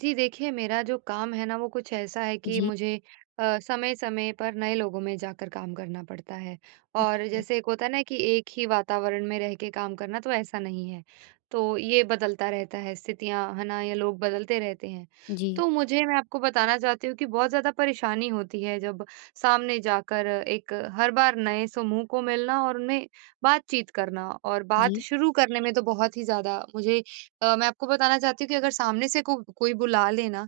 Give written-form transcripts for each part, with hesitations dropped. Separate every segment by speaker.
Speaker 1: जी देखिए, मेरा जो काम है ना वो कुछ ऐसा है कि
Speaker 2: जी,
Speaker 1: मुझे समय-समय पर नए लोगों में जाकर काम करना पड़ता है। और
Speaker 2: अच्छा।
Speaker 1: जैसे एक होता है ना कि एक ही वातावरण में रह के काम करना तो ऐसा नहीं है। तो ये बदलता रहता है स्थितियाँ, है ना? या लोग बदलते रहते हैं।
Speaker 2: जी,
Speaker 1: तो मुझे मैं आपको बताना चाहती हूँ कि बहुत ज़्यादा परेशानी होती है जब सामने जाकर एक हर बार नए समूह को मिलना और उनमें बातचीत करना और
Speaker 2: जी,
Speaker 1: बात शुरू करने में तो बहुत ही ज़्यादा मुझे मैं आपको बताना चाहती हूँ कि अगर सामने से को कोई बुला ले ना,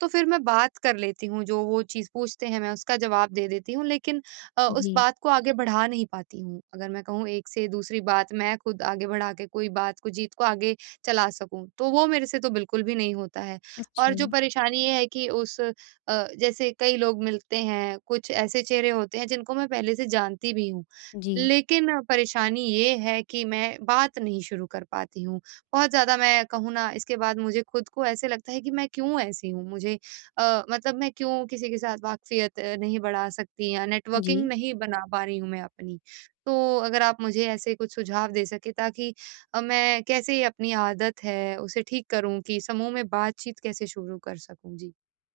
Speaker 1: तो फिर मैं बात कर लेती हूँ, जो वो चीज़ पूछते हैं मैं उसका जवाब दे देती हूँ, लेकिन उस
Speaker 2: जी।
Speaker 1: बात को आगे बढ़ा नहीं पाती हूँ। अगर मैं कहूँ एक से दूसरी बात मैं खुद आगे बढ़ा के कोई बात को जीत को आगे चला सकूँ, तो वो मेरे से तो बिल्कुल भी नहीं होता है।
Speaker 2: अच्छा।
Speaker 1: और जो परेशानी ये है कि उस जैसे कई लोग मिलते हैं, कुछ ऐसे चेहरे होते हैं जिनको मैं पहले से जानती भी हूँ,
Speaker 2: जी,
Speaker 1: लेकिन परेशानी ये है कि मैं बात नहीं शुरू कर पाती हूँ। बहुत ज़्यादा मैं कहूँ ना इसके बाद मुझे खुद को ऐसे लगता है कि मैं क्यों ऐसी हूँ? मुझे मतलब मैं क्यों किसी के साथ वाक़फ़ियत नहीं बढ़ा सकती या नेटवर्किंग
Speaker 2: जी।
Speaker 1: नहीं बना पा रही हूँ मैं अपनी। तो अगर आप मुझे ऐसे कुछ सुझाव दे सकें ताकि मैं कैसे ये अपनी आदत है उसे ठीक करूँ कि समूह में बातचीत कैसे शुरू कर सकूँ? जी।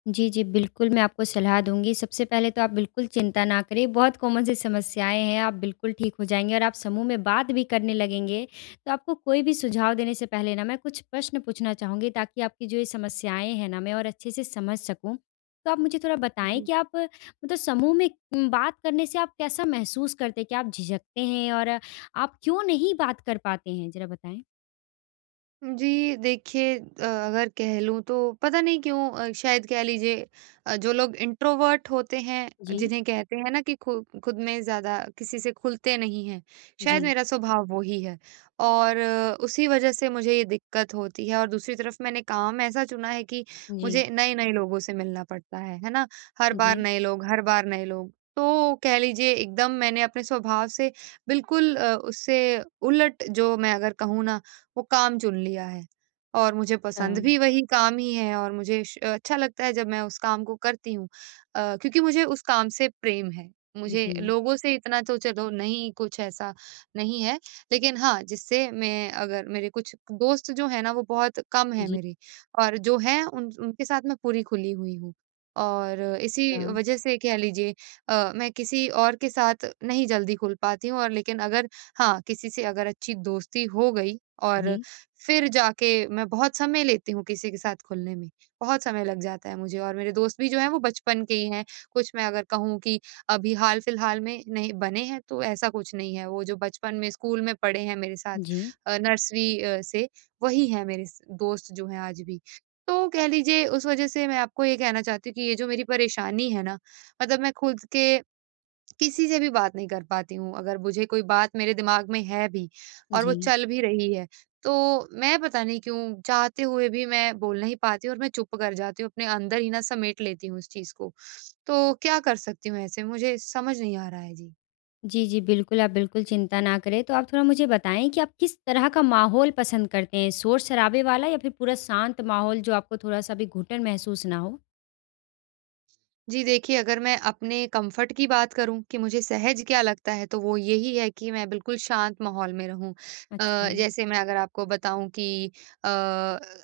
Speaker 2: जी, जी, बिल्कुल मैं आपको सलाह दूँगी। सबसे पहले तो आप बिल्कुल चिंता ना करें, बहुत कॉमन सी समस्याएँ हैं, आप बिल्कुल ठीक हो जाएँगे और आप समूह में बात भी करने लगेंगे, तो आपको कोई भी सुझाव देने से पहले ना मैं कुछ प्रश्न पूछना चाहूँगी ताकि आपकी जो ये समस्याएँ हैं ना, मैं और अच्छे से समझ सकूँ। तो आप मुझे थोड़ा बताएँ कि आप मतलब समूह में बात करने से आप कैसा महसूस करते हैं? क्या आप झिझकते हैं और आप क्यों नहीं बात कर पाते हैं? ज़रा बताएँ।
Speaker 1: जी, देखिए अगर कह लूँ तो पता नहीं क्यों शायद कह लीजिए जो लोग इंट्रोवर्ट होते हैं,
Speaker 2: जी,
Speaker 1: जिन्हें कहते हैं ना कि खु खुद में ज़्यादा किसी से खुलते नहीं हैं, शायद
Speaker 2: जी,
Speaker 1: मेरा स्वभाव वो ही है और उसी वजह से मुझे ये दिक्कत होती है और दूसरी तरफ मैंने काम ऐसा चुना है कि
Speaker 2: जी,
Speaker 1: मुझे नए-नए लोगों से मिलना पड़ता है ना? हर बार
Speaker 2: जी,
Speaker 1: नए लोग, हर बार नए लोग। तो कह लीजिए एकदम मैंने अपने स्वभाव से बिल्कुल उससे उलट जो मैं अगर कहूँ ना वो काम चुन लिया है और मुझे
Speaker 2: अच्छा,
Speaker 1: पसंद भी वही काम ही है और मुझे श अच्छा लगता है जब मैं उस काम को करती हूँ, क्योंकि मुझे उस काम से प्रेम है। मुझे
Speaker 2: जी,
Speaker 1: लोगों से इतना तो चलो नहीं कुछ ऐसा नहीं है, लेकिन हाँ, जिससे मैं अगर मेरे कुछ दोस्त जो हैं ना वो बहुत कम हैं
Speaker 2: जी,
Speaker 1: मेरे और जो हैं उन उनके साथ मैं पूरी खुली हुई हूँ। और इसी
Speaker 2: अच्छा,
Speaker 1: वज़ह से कह लीजिए मैं किसी और के साथ नहीं जल्दी खुल पाती हूँ और लेकिन अगर हाँ, किसी से अगर अच्छी दोस्ती हो गई और
Speaker 2: जी,
Speaker 1: फिर जाके मैं बहुत समय लेती हूँ किसी के साथ खुलने में, बहुत समय लग जाता है मुझे और मेरे दोस्त भी जो हैं वो बचपन के ही हैं। कुछ मैं अगर कहूँ कि अभी हाल-फिलहाल में नहीं बने हैं तो ऐसा कुछ नहीं है, वो जो बचपन में स्कूल में पढ़े हैं मेरे साथ
Speaker 2: जी,
Speaker 1: नर्सरी से वही हैं मेरे स दोस्त जो हैं आज भी। तो कह लीजिए उस वज़ह से मैं आपको ये कहना चाहती हूँ कि ये जो मेरी परेशानी है ना, मतलब मैं खुद के किसी से भी बात नहीं कर पाती हूँ। अगर मुझे कोई बात मेरे दिमाग में है भी और वो
Speaker 2: जी।
Speaker 1: चल भी रही है, तो मैं पता नहीं क्यों चाहते हुए भी मैं बोल नहीं पाती और मैं चुप कर जाती हूँ, अपने अंदर ही ना समेट लेती हूँ उस चीज़ को। तो क्या कर सकती हूँ ऐसे? मुझे समझ नहीं आ रहा है। जी।
Speaker 2: जी, जी, बिल्कुल, आप बिल्कुल चिंता ना करें। तो आप थोड़ा मुझे बताएँ कि आप किस तरह का माहौल पसंद करते हैं? शोर-शराबे वाला या फिर पूरा शांत माहौल जो आपको थोड़ा-सा भी घुटन महसूस ना हो?
Speaker 1: जी देखिए, अगर मैं अपने कम्फ़र्ट की बात करूँ कि मुझे सहज क्या लगता है, तो वो यही है कि मैं बिल्कुल शांत माहौल में रहूँ। अ,
Speaker 2: अच्छा,
Speaker 1: जैसे मैं अगर आपको बताऊँ कि अ,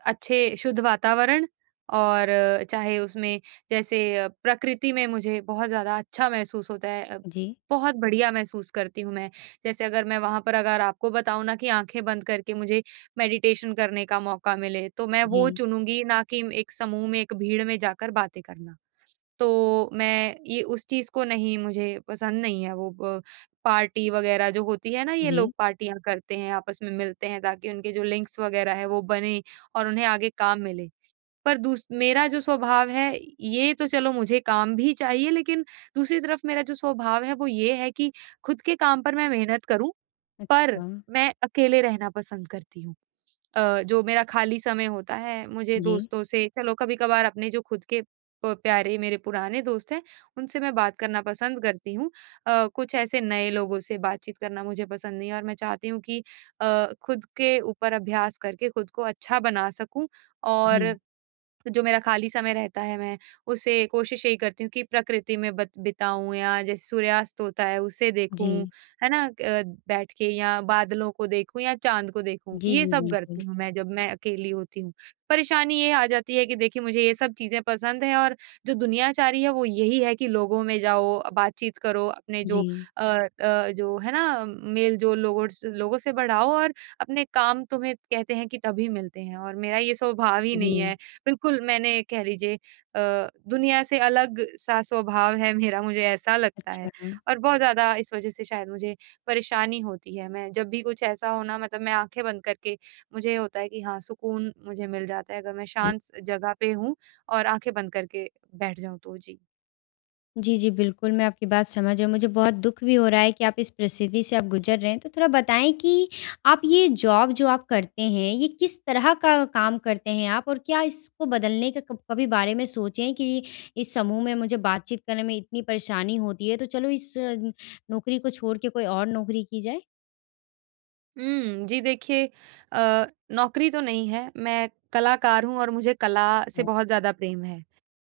Speaker 1: अच्छे शुद्ध वातावरण और चाहे उसमें जैसे प्रकृति में मुझे बहुत ज़्यादा अच्छा महसूस होता है,
Speaker 2: जी,
Speaker 1: बहुत बढ़िया महसूस करती हूँ मैं। जैसे अगर मैं वहाँ पर अगर आपको बताऊँ ना कि आँखें बंद करके मुझे मेडिटेशन करने का मौका मिले, तो मैं वो
Speaker 2: जी,
Speaker 1: चुनूँगी, ना कि एक समूह में, एक भीड़ में जाकर बातें करना। तो मैं ये उस चीज़ को नहीं मुझे पसंद नहीं है वो ब पार्टी वग़ैरह जो होती है ना ये लोग
Speaker 2: जी,
Speaker 1: पार्टियाँ करते हैं, आपस में मिलते हैं ताकि उनके जो लिंक्स वग़ैरह हैं वो बने और उन्हें आगे काम मिले। पर दूस मेरा जो स्वभाव है ये तो चलो मुझे काम भी चाहिए लेकिन दूसरी तरफ मेरा जो स्वभाव है वो ये है कि खुद के काम पर मैं मेहनत करूँ पर
Speaker 2: अच्छा,
Speaker 1: मैं अकेले रहना पसंद करती हूँ। जो मेरा खाली समय होता है मुझे
Speaker 2: जी,
Speaker 1: दोस्तों से चलो कभी-कभार अपने जो खुद के प प्यारे मेरे पुराने दोस्त हैं, उनसे मैं बात करना पसंद करती हूँ। कुछ ऐसे नए लोगों से बातचीत करना मुझे पसंद नहीं है और मैं चाहती हूँ कि खुद के ऊपर अभ्यास करके खुद को अच्छा बना सकूँ और
Speaker 2: जी,
Speaker 1: जो मेरा खाली समय रहता है मैं उसे कोशिश यही करती हूँ कि प्रकृति में बत बिताऊँ या जैसे सूर्यास्त होता है उसे देखूँ,
Speaker 2: जी,
Speaker 1: है ना? बैठ के या बादलों को देखूँ या चाँद को देखूँ,
Speaker 2: जी,
Speaker 1: ये
Speaker 2: जी,
Speaker 1: सब करती
Speaker 2: बिल्कुल,
Speaker 1: हूँ मैं जब मैं अकेली होती हूँ। परेशानी ये आ जाती है कि देखिए मुझे ये सब चीज़ें पसंद हैं और जो दुनियाचारी है वो यही है कि लोगों में जाओ, बातचीत करो, अपने जो
Speaker 2: जी,
Speaker 1: जो है ना मेल-जोल लोगों से बढ़ाओ और अपने काम तुम्हें कहते हैं कि तभी मिलते हैं और मेरा ये स्वभाव ही
Speaker 2: जी,
Speaker 1: नहीं है। बिल्कुल, मैंने कह लीजिए दुनिया से अलग-सा स्वभाव है मेरा, मुझे ऐसा लगता है
Speaker 2: अच्छा,
Speaker 1: और बहुत ज़्यादा इस वज़ह से शायद मुझे परेशानी होती है। मैं जब भी कुछ ऐसा हो ना मतलब मैं आँखें बंद करके मुझे होता है कि हाँ, सुकून मुझे मिल जाता है अगर मैं
Speaker 2: जी।
Speaker 1: शांत स जगह पे हूँ और आँखें बंद करके बैठ जाऊँ तो। जी।
Speaker 2: जी, जी, बिल्कुल, मैं आपकी बात समझ रही हूँ। मुझे बहुत दुःख भी हो रहा है कि आप इस परिस्थिति से आप गुज़र रहे हैं। तो थोड़ा बताएँ कि आप ये जॉब जो आप करते हैं, ये किस तरह का काम करते हैं आप? और क्या इसको बदलने का कब कभी बारे में सोचे हैं कि इस समूह में मुझे बातचीत करने में इतनी परेशानी होती है, तो चलो इस नौकरी को छोड़ के कोई और नौकरी की जाए?
Speaker 1: हुँ, जी देखिए अ, नौकरी तो नहीं है, मैं कलाकार हूँ और मुझे कला से बहुत ज़्यादा प्रेम है।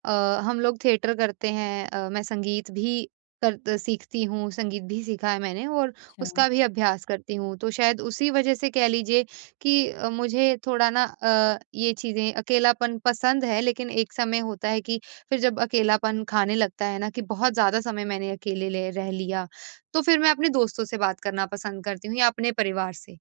Speaker 1: अ, हम लोग थिएटर करते हैं, मैं संगीत भी कर सीखती हूँ, संगीत भी सीखा है मैंने और
Speaker 2: अच्छा,
Speaker 1: उसका भी
Speaker 2: अच्छा।
Speaker 1: अभ्यास करती हूँ। तो शायद उसी वज़ह से कह लीजिए कि मुझे थोड़ा ना ये चीज़ें अकेलापन पसंद है, लेकिन एक समय होता है कि फिर जब अकेलापन खाने लगता है ना कि बहुत ज़्यादा समय मैंने अकेले ले रह लिया, तो फिर मैं अपने दोस्तों से बात करना पसंद करती हूँ या अपने परिवार से।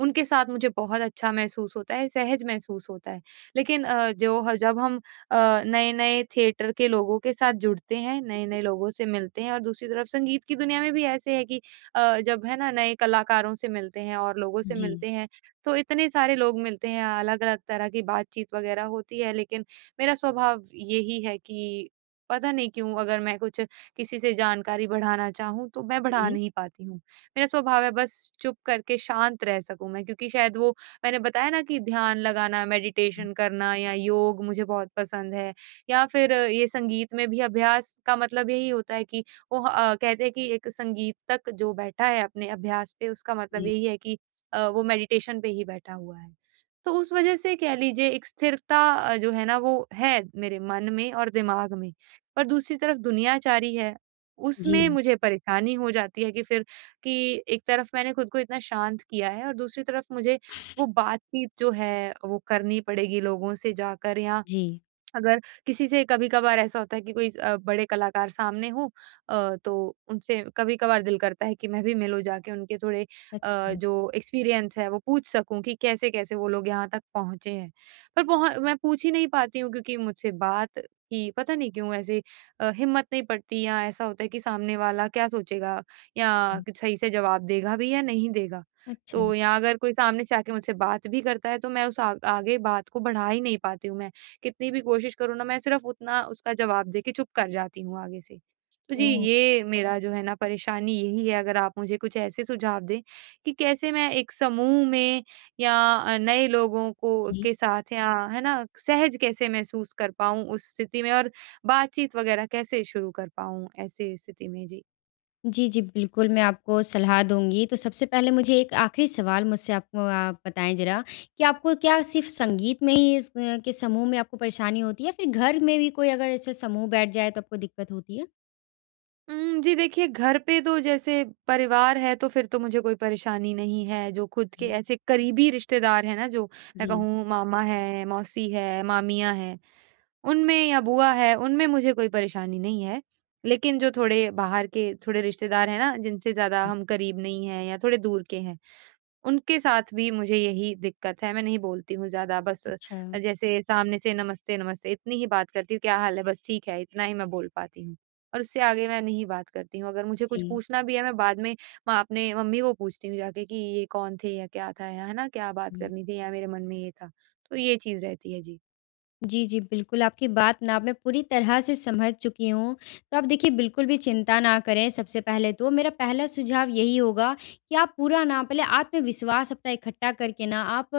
Speaker 1: उनके साथ मुझे बहुत अच्छा महसूस होता है, सहज महसूस होता है। लेकिन जो ह जब हम नए-नए थिएटर के लोगों के साथ जुड़ते हैं, नए-नए लोगों से मिलते हैं और दूसरी तरफ संगीत की दुनिया में भी ऐसे है कि जब है ना नए कलाकारों से मिलते हैं और लोगों से
Speaker 2: जी,
Speaker 1: मिलते हैं, तो इतने सारे लोग मिलते हैं, अलग-अलग तरह की बातचीत वगैरह होती है। लेकिन मेरा स्वभाव यही है कि पता नहीं क्यों अगर मैं कुछ किसी से जानकारी बढ़ाना चाहूँ, तो मैं बढ़ा
Speaker 2: जी।
Speaker 1: नहीं पाती हूँ। मेरा स्वभाव है बस चुप करके शांत रह सकूँ मैं क्योंकि शायद वो मैंने बताया ना कि ध्यान लगाना,
Speaker 2: हुँ,
Speaker 1: मेडिटेशन करना या योग मुझे बहुत पसंद है या फिर ये संगीत में भी अभ्यास का मतलब यही होता है कि वो कहते हैं कि एक संगीत तक जो बैठा है अपने अभ्यास पे उसका मतलब
Speaker 2: जी।
Speaker 1: यही है कि वो मेडिटेशन पे ही बैठा हुआ है। तो उस वज़ह से कह लीजिए एक स्थिरता जो है ना वो है मेरे मन में और दिमाग में। पर दूसरी तरफ दुनियाचारी है, उसमें
Speaker 2: जी,
Speaker 1: मुझे परेशानी हो जाती है कि फिर कि एक तरफ मैंने खुद को इतना शांत किया है और दूसरी तरफ मुझे वो बातचीत जो है वो करनी पड़ेगी लोगों से जाकर या
Speaker 2: जी।
Speaker 1: अगर किसी से कभी-कभार ऐसा होता है कि कोई बड़े कलाकार सामने हों, तो उनसे कभी-कभार दिल करता है कि मैं भी मिलूँ जाके उनके थोड़े
Speaker 2: अच्छा,
Speaker 1: जो एक्सपीरियंस है वो पूछ सकूँ कि कैसे-कैसे वो लोग यहाँ तक पहुँचे हैं। पर पहुँ मैं पूछ ही नहीं पाती हूँ क्योंकि मुझसे बात की पता नहीं क्यों ऐसे हिम्मत नहीं पड़ती या ऐसा होता है कि सामने वाला क्या सोचेगा या
Speaker 2: हुँ।
Speaker 1: कि सही से जवाब देगा भी या नहीं देगा। तो
Speaker 2: अच्छा,
Speaker 1: या अगर कोई सामने से आके मुझसे बात भी करता है तो मैं उस आ आगे बात को बढ़ा ही नहीं पाती हूँ मैं। कितनी भी कोशिश करूँ ना, मैं सिर्फ़ उतना उसका जवाब दे के चुप कर जाती हूँ आगे से। तो जी,
Speaker 2: ओह!
Speaker 1: ये मेरा जो है ना परेशानी यही है, अगर आप मुझे कुछ ऐसे सुझाव दें कि कैसे मैं एक समूह में या नए लोगों को
Speaker 2: जी।
Speaker 1: के साथ या है ना, सहज कैसे महसूस कर पाऊँ उस स्थिति में और बातचीत वग़ैरह कैसे शुरू कर पाऊँ ऐसे स्थिति में? जी।
Speaker 2: जी, जी, बिल्कुल, मैं आपको सलाह दूँगी। तो सबसे पहले मुझे एक आखिरी सवाल मुझसे आपको आप बताएँ ज़रा कि आपको क्या सिर्फ़ संगीत में ही इस के समूह में आपको परेशानी होती है या फिर घर में भी कोई अगर ऐसे समूह बैठ जाए तो आपको दिक्कत होती है?
Speaker 1: जी देखिए, घर पे तो जैसे परिवार है तो फिर तो मुझे कोई परेशानी नहीं है, जो खुद के
Speaker 2: हुँ।
Speaker 1: ऐसे करीबी रिश्तेदार हैं ना जो मैं
Speaker 2: जी।
Speaker 1: कहूँ मामा है, मौसी है, मामियाँ हैं, उनमें या बुआ है, उनमें मुझे कोई परेशानी नहीं है। लेकिन जो थोड़े बाहर के थोड़े रिश्तेदार हैं ना, जिनसे ज़्यादा
Speaker 2: हुँ।
Speaker 1: हम करीब नहीं हैं या थोड़े दूर के हैं, उनके साथ भी मुझे यही दिक्कत है, मैं नहीं बोलती हूँ ज़्यादा बस
Speaker 2: अच्छा।
Speaker 1: जैसे सामने से नमस्ते, नमस्ते इतनी ही बात करती हूँ, क्या हाल है? बस ठीक है, इतना ही मैं बोल पाती हूँ और उससे आगे मैं नहीं बात करती हूँ। अगर मुझे कुछ
Speaker 2: जी,
Speaker 1: पूछना भी है, मैं बाद में म अपने मम्मी को पूछती हूँ जाके कि ये कौन थे या क्या था या है ना? क्या बात
Speaker 2: अच्छा।
Speaker 1: करनी थी या मेरे मन में ये था। तो ये चीज़ रहती है। जी।
Speaker 2: जी, जी, बिल्कुल, आपकी बात ना मैं पूरी तरह से समझ चुकी हूँ। तो आप देखिए बिल्कुल भी चिंता ना करें सबसे पहले तो मेरा पहला सुझाव यही होगा कि आप पूरा ना पहले आत्मविश्वास अपना इकट्ठा करके ना आप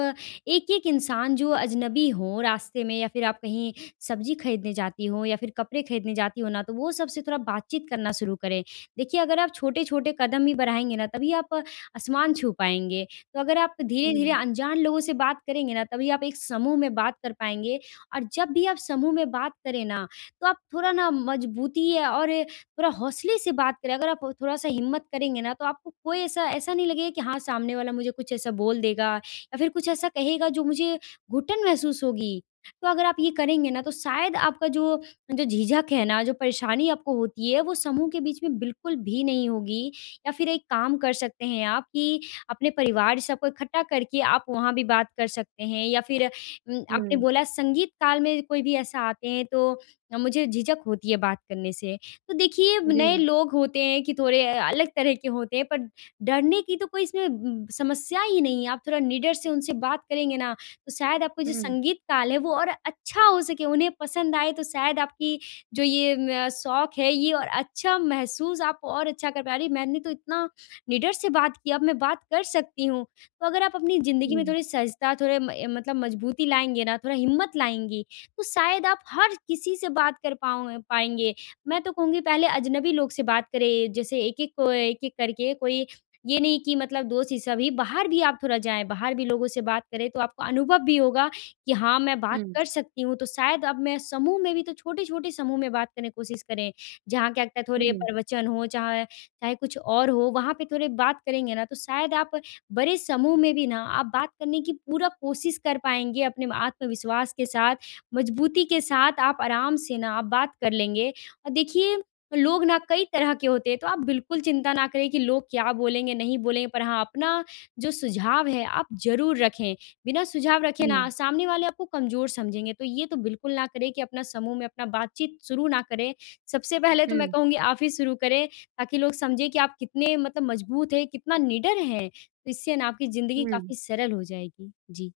Speaker 2: एक-एक इंसान जो अजनबी हो रास्ते में या फिर आप कहीं सब्ज़ी खरीदने जाती हो या फिर कपड़े खरीदने जाती हो ना तो वो सबसे थोड़ा बातचीत करना शुरू करें। देखिए अगर आप छोटे-छोटे कदम ही बढ़ाएँगे ना तभी आप आसमान छू पाएँगे। तो अगर आप धीरे-धीरे
Speaker 1: हुँ,
Speaker 2: अनजान लोगों से बात करेंगे ना तभी आप एक समूह में बात कर पाएँगे और जब भी आप समूह में बात करें ना, तो आप थोड़ा ना मजबूती है और ये थोड़ा हौसले से बात करें। अगर आप थोड़ा-सा हिम्मत करेंगे ना, तो आपको कोई ऐसा ऐसा नहीं लगेगा कि हाँ, सामने वाला मुझे कुछ ऐसा बोल देगा या फिर कुछ ऐसा कहेगा जो मुझे घुटन महसूस होगी। तो अगर आप ये करेंगे ना, तो शायद आपका जो जो झिझक है ना, जो परेशानी आपको होती है, वो समूह के बीच में बिल्कुल भी नहीं होगी। या फिर एक काम कर सकते हैं आप कि अपने परिवार सबको इकट्ठा करके आप वहाँ भी बात कर सकते हैं या फिर आपने
Speaker 1: हुँ,
Speaker 2: बोला संगीत काल में कोई भी ऐसा आते हैं तो मुझे झिझक होती है बात करने से। तो देखिए
Speaker 1: जी।
Speaker 2: नए लोग होते हैं कि थोड़े अलग तरह के होते हैं, पर डरने की तो कोई इसमें समस्या ही नहीं है। आप थोड़ा निडर से उनसे बात करेंगे ना, तो शायद आपको जो
Speaker 1: हुँ,
Speaker 2: संगीत काल है वो और अच्छा हो सके, उन्हें पसंद आए तो शायद आपकी जो ये म शौक है ये और अच्छा महसूस आप और अच्छा कर पाए, "अरे! मैंने तो इतना निडर से बात किया, अब मैं बात कर सकती हूँ।" तो अगर आप अपनी ज़िंदगी में
Speaker 1: हुँ,
Speaker 2: थोड़ी सजता थोड़े म मतलब मजबूती लाएँगे ना, थोड़ा हिम्मत लाएँगी, तो शायद आप हर किसी से बात कर पाओ पाएँगे। मैं तो कहूँगी पहले अजनबी लोग से बात करें, जैसे एक-एक को एक-एक करके कोई ये नहीं कि मतलब दोस्त ही सभी, बाहर भी आप थोड़ा जाएँ, बाहर भी लोगों से बात करें, तो आपको अनुभव भी होगा कि हाँ, मैं बात
Speaker 1: हुँ,
Speaker 2: कर सकती हूँ। तो शायद अब मैं समूह में भी तो छोटे-छोटे समूह में बात करने की कोशिश करें, जहाँ क्या लगता है थोड़े
Speaker 1: हुँ,
Speaker 2: प्रवचन हो, चाहे चाहे कुछ और हो, वहाँ पे थोड़े बात करेंगे ना, तो शायद आप बड़े समूह में भी ना आप बात करने की पूरा कोशिश कर पाएँगे अपने आत्मविश्वास के साथ, मजबूती के साथ आप आराम से ना आप बात कर लेंगे। और देखिए लोग ना कई तरह के होते हैं तो आप बिल्कुल चिंता ना करें कि लोग क्या बोलेंगे, नहीं बोलेंगे पर हाँ, अपना जो सुझाव है आप ज़रूर रखें। बिना सुझाव रखे ना सामने वाले आपको कमज़ोर समझेंगे तो ये तो बिल्कुल ना करें कि अपना समूह में अपना बातचीत शुरू ना करें। सबसे पहले तो मैं
Speaker 1: हुँ,
Speaker 2: कहूँगी आप ही शुरू करें ताकि लोग समझें कि आप कितने मतलब मजबूत हैं, कितना निडर हैं। तो इससे ना आपकी ज़िंदगी
Speaker 1: हुँ।
Speaker 2: काफ़ी सरल हो जाएगी। जी,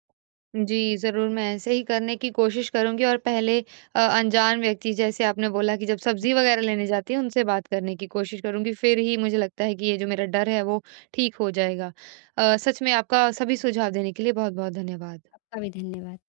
Speaker 1: जी, ज़रूर मैं ऐसे ही करने की कोशिश करूँगी और पहले अनजान व्यक्ति जैसे आपने बोला कि जब सब्ज़ी वग़ैरह लेने जाती है उनसे बात करने की कोशिश करूँगी, फ़िर ही मुझे लगता है कि ये जो मेरा डर है वो ठीक हो जाएगा। सच में आपका सभी सुझाव देने के लिए बहुत-बहुत धन्यवाद।
Speaker 2: आपका भी धन्यवाद।